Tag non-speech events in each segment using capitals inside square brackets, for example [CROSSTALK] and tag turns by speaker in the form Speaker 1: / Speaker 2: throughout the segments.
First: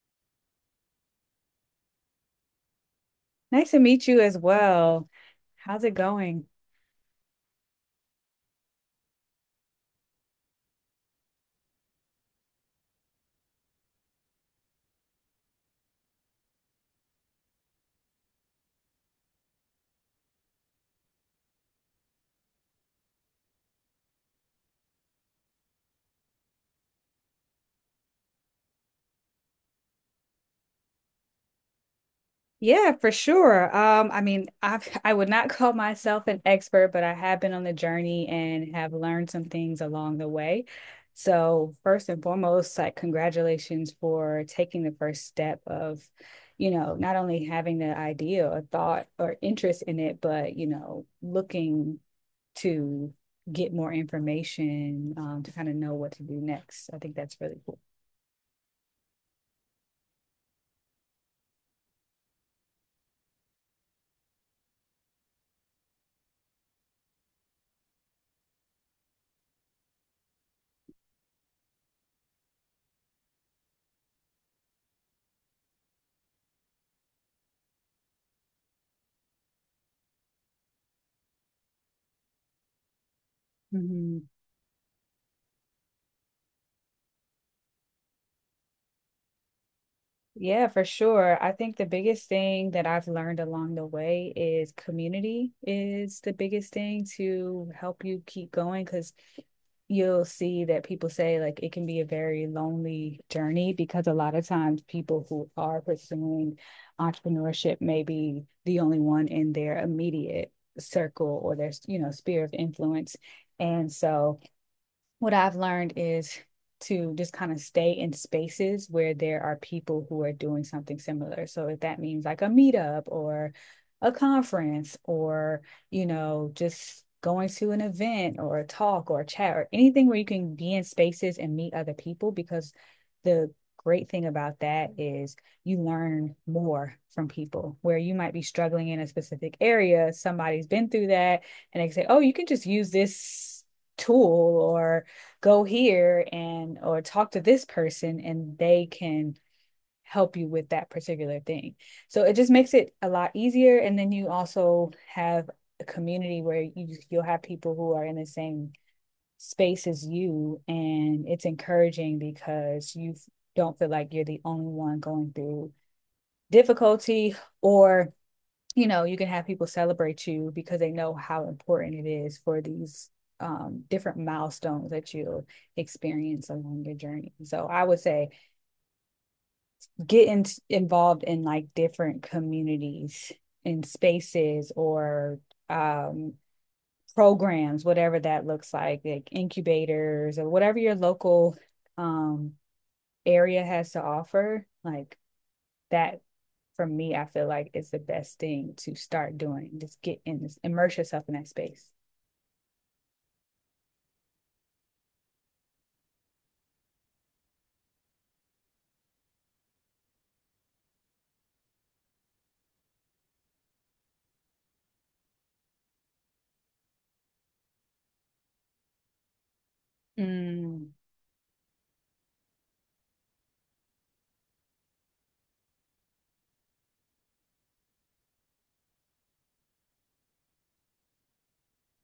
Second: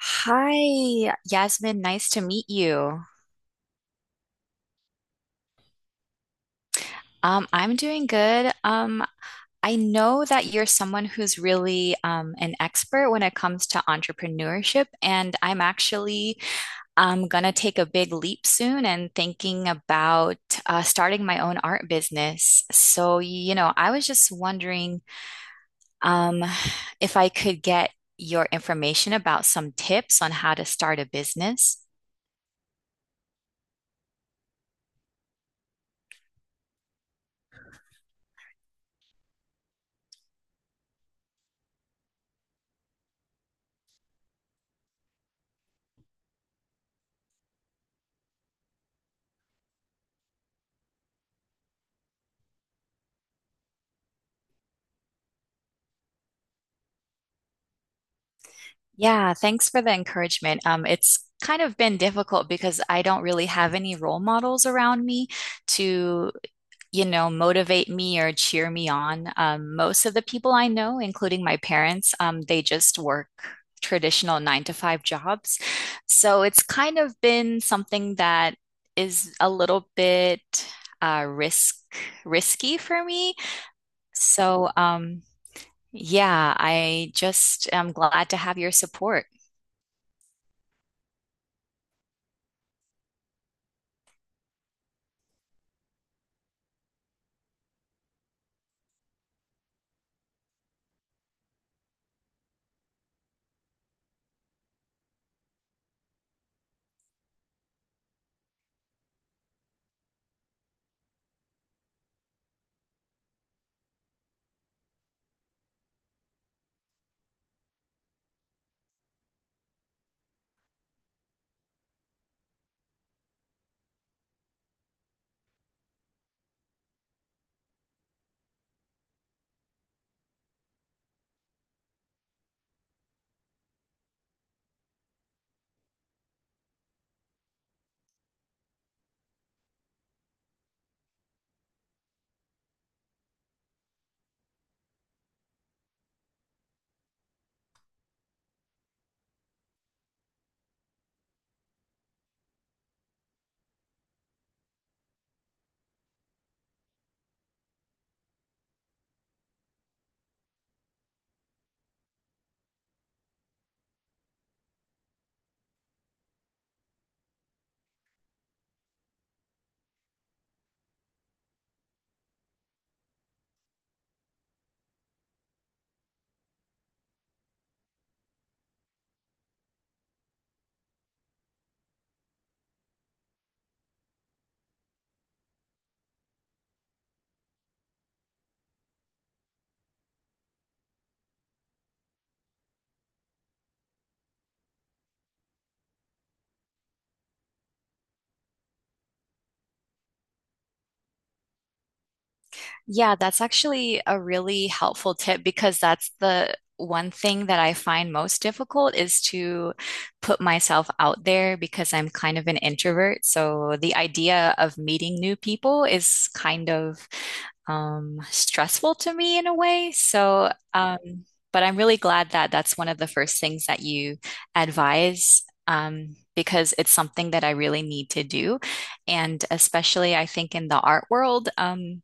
Speaker 1: Hi, Yasmin. Nice to meet you.
Speaker 2: Nice to meet you as well. How's it going?
Speaker 1: I'm doing good. I know that you're someone who's really an expert when it comes to entrepreneurship, and I'm actually gonna take a big leap soon and thinking about starting my own art business. So, you know, I was just wondering um, if I could get your information about some tips on how to start a business.
Speaker 2: Yeah, for sure. I mean, I've [LAUGHS] I would not [LAUGHS] call myself an expert, but I have been on the journey and have learned some things along the way. So first and foremost, like congratulations for taking the first step of, you know, not only having the idea or thought or interest in it, but, you know, looking to get more information, to kind of know what to do next. I think that's really cool.
Speaker 1: Yeah, thanks for the encouragement. It's kind of been difficult because I don't really have any role models around me to, you know, motivate me or cheer me on. Most of the people I know, including my parents, they just work traditional nine to five jobs. So it's kind of been something that is a little bit uh, risk risky for me.
Speaker 2: Mhm.
Speaker 1: So, yeah, I just am glad to have your support.
Speaker 2: Yeah, for sure. I think the biggest thing that I've learned along the way is community is the biggest thing to help you keep going because you'll see that people say like it can be a very lonely journey because a lot of times people who are pursuing entrepreneurship may be the only one in their immediate circle or their, you know, sphere of influence. And so what I've learned is to just kind of stay in spaces where there are people who are doing something similar. So if that means like a meetup or a conference or, you know, just going to an event or a talk or a chat or anything where you can be in spaces and meet other people because the great thing about that is you learn more from people where you might be struggling in a specific area, somebody's been through that and they say, oh, you can just use this tool or go here, and or talk to this person and they can help you with that particular thing. So it just makes it a lot easier, and then you also have a community where you'll have people who are in the same space as you, and it's encouraging because you don't feel like you're the only one going through difficulty, or you know, you can have people celebrate you because they know how important it is for these different milestones that you'll experience along your journey. So I would say involved in like different communities and spaces or um, programs, whatever that looks like incubators or whatever your local um, area has to offer. Like that, for me, I feel like it's the best thing to start doing. Just get in this, immerse yourself in that space.
Speaker 1: Yeah, that's actually a really helpful tip because that's the one thing that I find most difficult is to put myself out there because I'm kind of an introvert. So the idea of meeting new people is kind of stressful to me in a way. So,
Speaker 2: Mm.
Speaker 1: but I'm really glad that that's one of the first things that you advise, because it's something that I really need to do. And especially, I think in the art world,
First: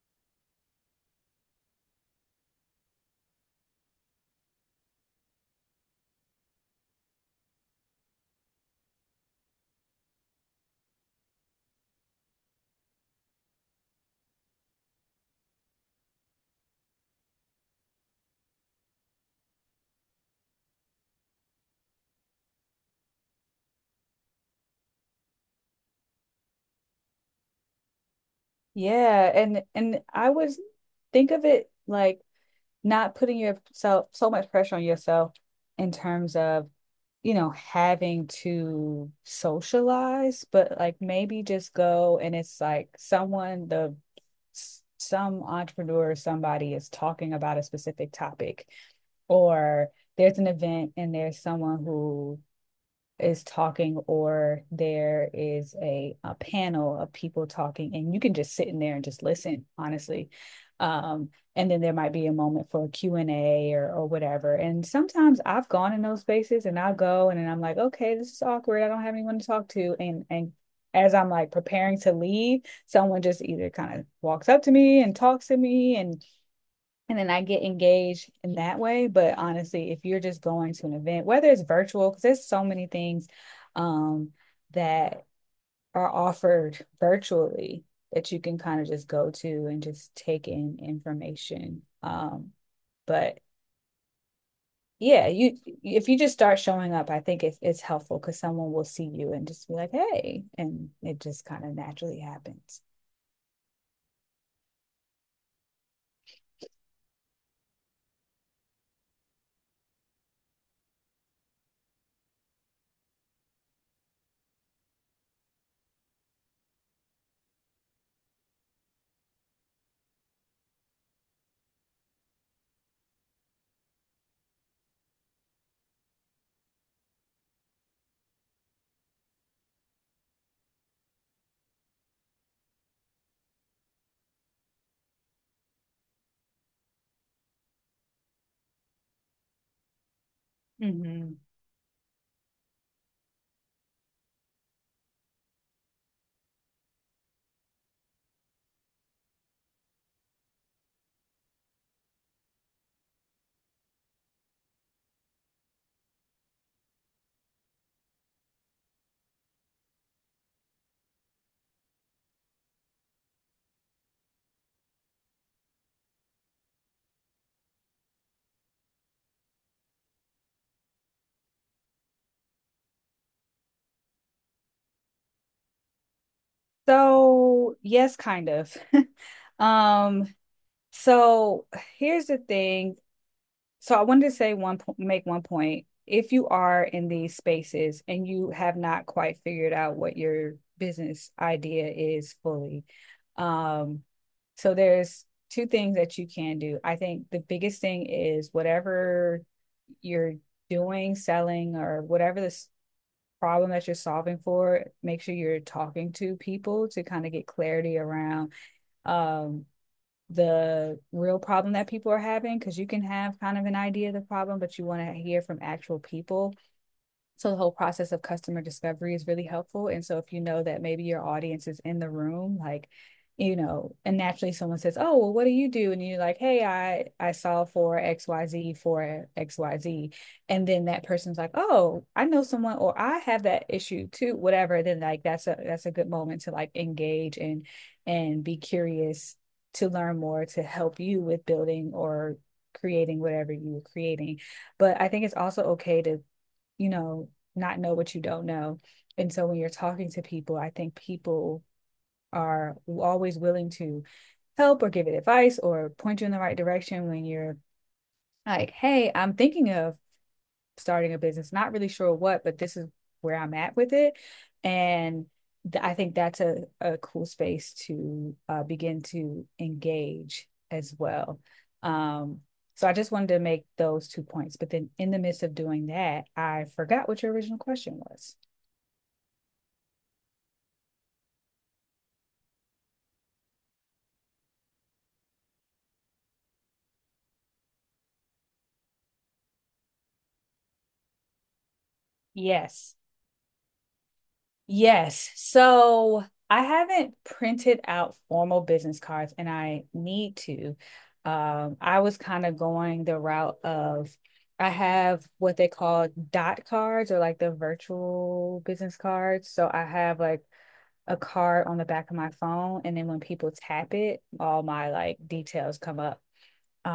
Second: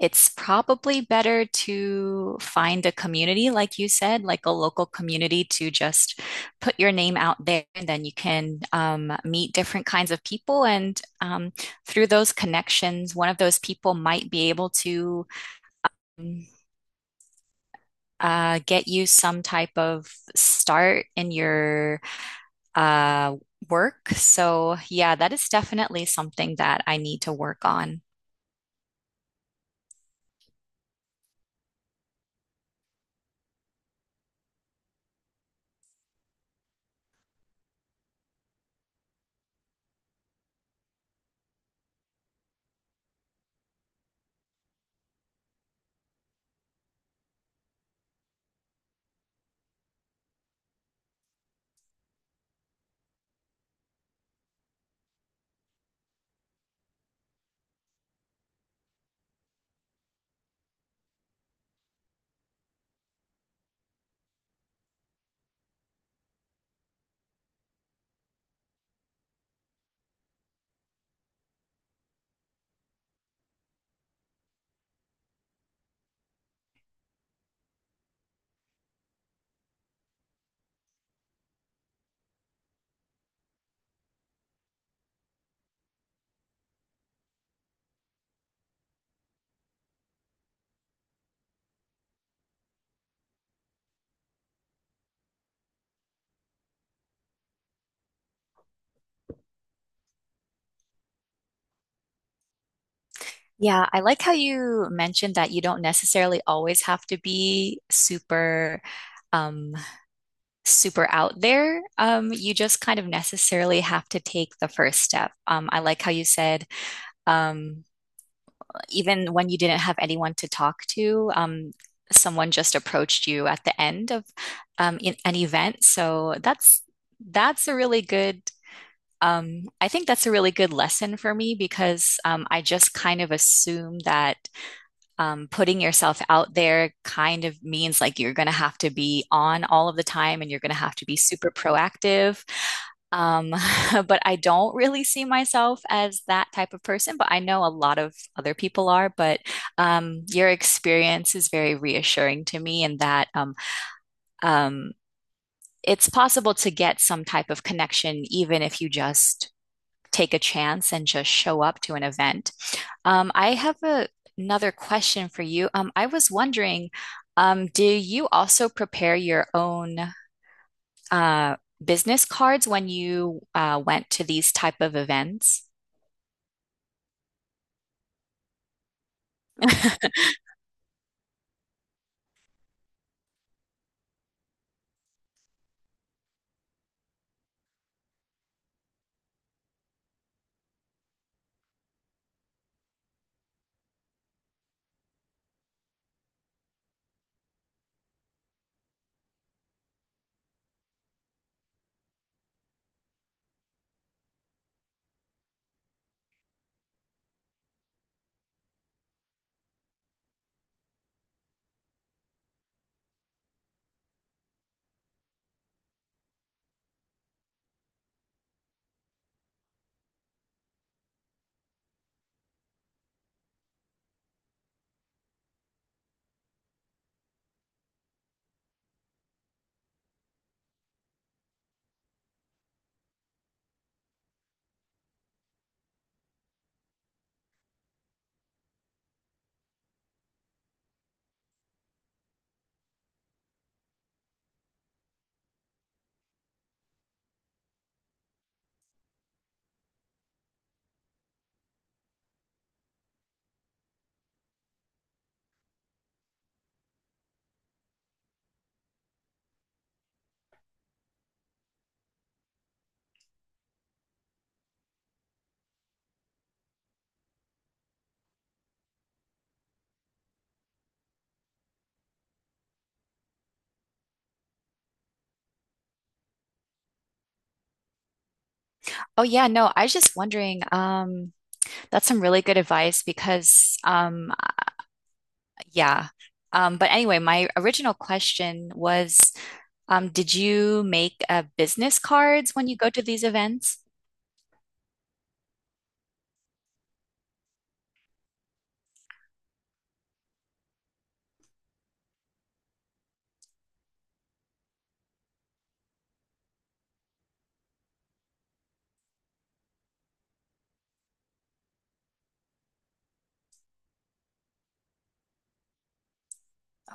Speaker 1: it's probably better to find a community, like you said, like a local community to just put your name out there, and then you can meet different kinds of people and through those connections, one of those people might be able to get you some type of start in your uh, work. So, yeah, that is definitely something that I need to work on.
Speaker 2: Yeah, and I was think of it like not putting yourself so much pressure on yourself in terms of, you know, having to socialize, but like maybe just go, and it's like some entrepreneur or somebody is talking about a specific topic, or there's an event and there's someone who is talking, or there is a panel of people talking, and you can just sit in there and just listen honestly. And then there might be a moment for a Q and A, or whatever. And sometimes I've gone in those spaces, and I'll go and then I'm like, okay, this is awkward, I don't have anyone to talk to, and as I'm like preparing to leave, someone just either kind of walks up to me and talks to me, and then I get engaged in that way. But honestly, if you're just going to an event, whether it's virtual, because there's so many things um, that are offered virtually that you can kind of just go to and just take in information. But yeah, you if you just start showing up, I think it's helpful because someone will see you and just be like, "Hey," and it just kind of naturally happens.
Speaker 1: Yeah, I like how you mentioned that you don't necessarily always have to be super um super out there. You just kind of necessarily have to take the first step. I like how you said um even when you didn't have anyone to talk to, someone just approached you at the end of in an event. So that's a really good. I think that's a really good lesson for me because I just kind of assume that putting yourself out there kind of means like you're going to have to be on all of the time and you're going to have to be
Speaker 2: Mm-hmm.
Speaker 1: super proactive. Um, [LAUGHS] but I don't really see myself as that type of person, but I know a lot of other people are. But your experience is very reassuring to me in that um, it's possible to get some type of connection, even if you just take a chance and just show up to an event. I have another question for you. I was wondering, do you also prepare your own uh, business cards when you went to these type of events?
Speaker 2: So yes, kind of. [LAUGHS] um So here's the thing. So I wanted to say make one point. If you are in these spaces and you have not quite figured out what your business idea is fully, um, so there's two things that you can do. I think the biggest thing is whatever you're doing, selling, or whatever this problem that you're solving for, make sure you're talking to people to kind of get clarity around um the real problem that people are having, because you can have kind of an idea of the problem, but you want to hear from actual people. So the whole process of customer discovery is really helpful. And so if you know that maybe your audience is in the room, like, you know, and naturally someone says, "Oh, well, what do you do?" And you're like, "Hey, I saw for XYZ for XYZ." And then that person's like, "Oh, I know someone, or I have that issue too, whatever." And then like that's a good moment to like engage and be curious to learn more, to help you with building or creating whatever you were creating. But I think it's also okay to, you know, not know what you don't know. And so when you're talking to people, I think people are always willing to help or give it advice or point you in the right direction when you're like, hey, I'm thinking of starting a business, not really sure what, but this is where I'm at with it. And I think that's a cool space to begin to engage as well. Um, so I just wanted to make those two points. But then in the midst of doing that, I forgot what your original question was.
Speaker 1: Oh yeah, no, I was just wondering. That's some really good advice because, yeah. But anyway, my original question was, did you make business cards when you go
Speaker 2: Yes.
Speaker 1: to these events?
Speaker 2: Yes. So I haven't printed out formal business cards, and I need to. I was kind of going the route of I have what they call dot cards, or like the virtual business cards. So I have like a card on the back of my phone, and then when people tap it, all my like details come up.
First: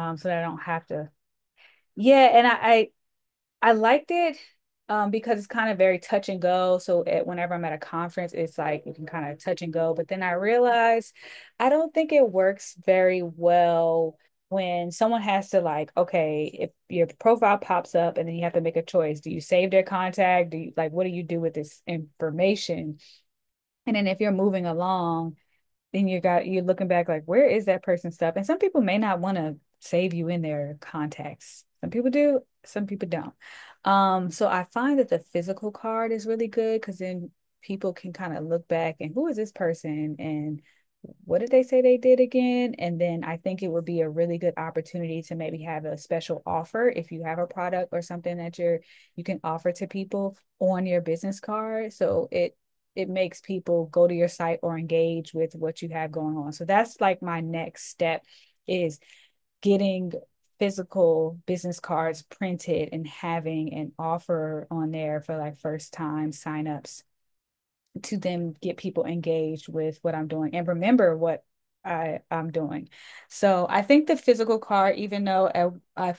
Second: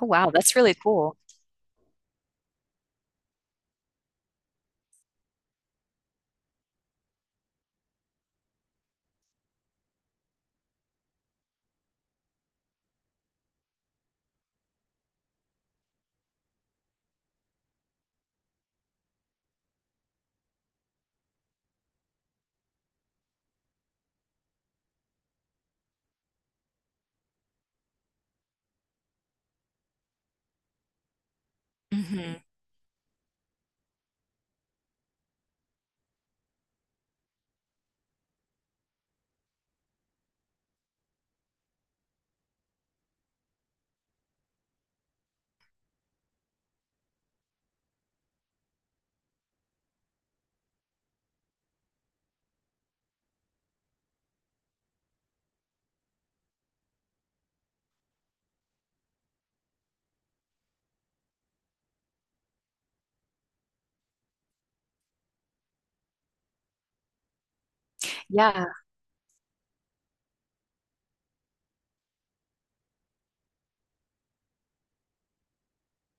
Speaker 1: Oh
Speaker 2: So
Speaker 1: wow,
Speaker 2: that I
Speaker 1: that's
Speaker 2: don't
Speaker 1: really
Speaker 2: have to.
Speaker 1: cool.
Speaker 2: Yeah, and I liked it because it's kind of very touch and go. So whenever I'm at a conference, it's like you can kind of touch and go. But then I realized I don't think it works very well when someone has to, like, okay, if your profile pops up and then you have to make a choice, do you save their contact? Do you like what do you do with this information? And then if you're moving along, then you are looking back like, where is that person's stuff? And some people may not want to save you in their contacts, some people
Speaker 1: Hmm.
Speaker 2: do, some people don't. So I find that the physical card is really good, because then people can kind of look back and, who is this person and what did they say they did again? And then I think it would be a really good opportunity to maybe have a special offer, if you have a product or something that you can offer to people on your business card, so it makes people go to your site or engage with what you have going on. So that's like my next step, is getting physical business cards printed and having an offer on there for like first time signups, to then
Speaker 1: Yeah.
Speaker 2: get people engaged with what I'm doing and remember what I'm doing. So I think the physical card, even though I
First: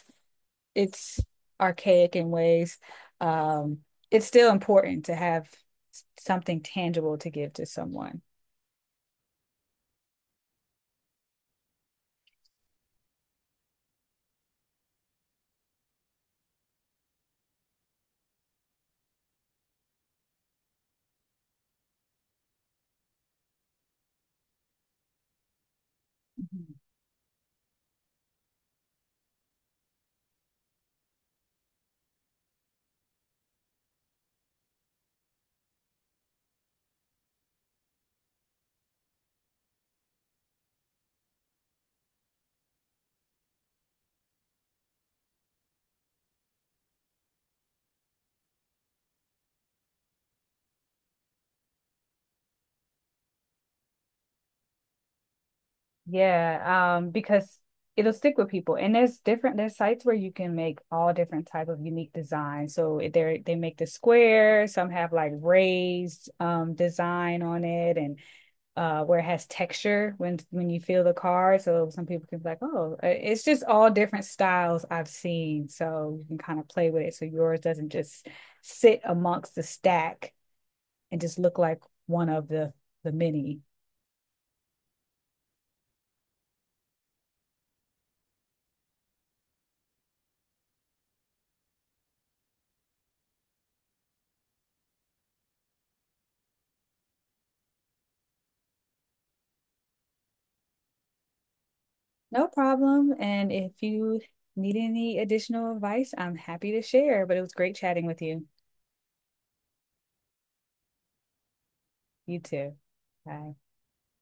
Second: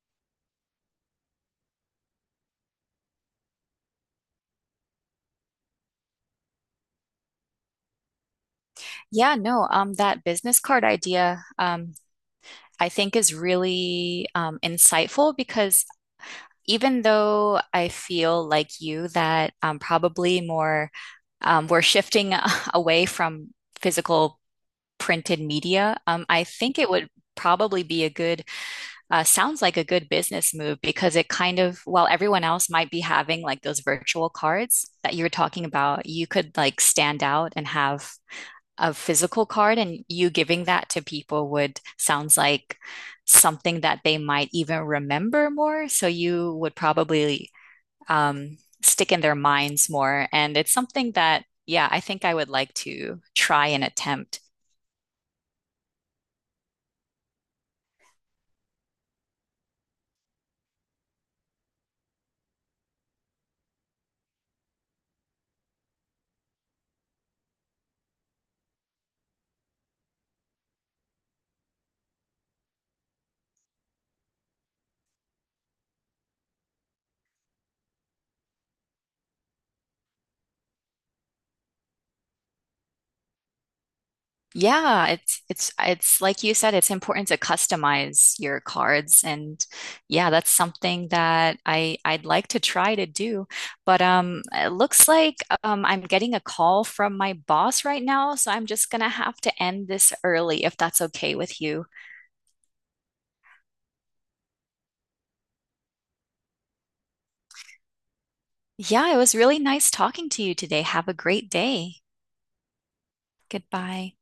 Speaker 2: it's archaic in ways. Um, it's still important to have something tangible to give to someone.
Speaker 1: Yeah, no, that business card idea, I think is really insightful because even though I feel like you that probably more we're shifting [LAUGHS] away from physical printed media, I
Speaker 2: Mhm.
Speaker 1: think it would probably be a sounds like a good business move because it kind of, while everyone else might be having like those virtual cards that you were talking about, you could like stand out and have a physical card and you giving that to people would sounds like something that they might even remember more. So you would probably stick in their minds more. And it's something that, yeah, I think I would like to try and attempt.
Speaker 2: Yeah, because it'll stick with people. And there's sites where you can make all different type of unique designs. So they make the square, some have like raised design on it, and where it has texture when you feel the card. So some people can be like, "Oh, it's just all different styles I've seen." So you can kind of play with it so yours doesn't just sit amongst the stack and just look like one of the many.
Speaker 1: Yeah, it's like you said, it's important to customize your cards and yeah, that's something that I'd like to try to do. But it looks like I'm getting a call from my boss right now, so I'm just gonna have to end this early if that's okay with you.
Speaker 2: No problem. And if you need any additional advice, I'm happy to share. But it was great chatting with you.
Speaker 1: Yeah, it was really nice talking to you today. Have a great day.
Speaker 2: You too. Bye.
Speaker 1: Goodbye.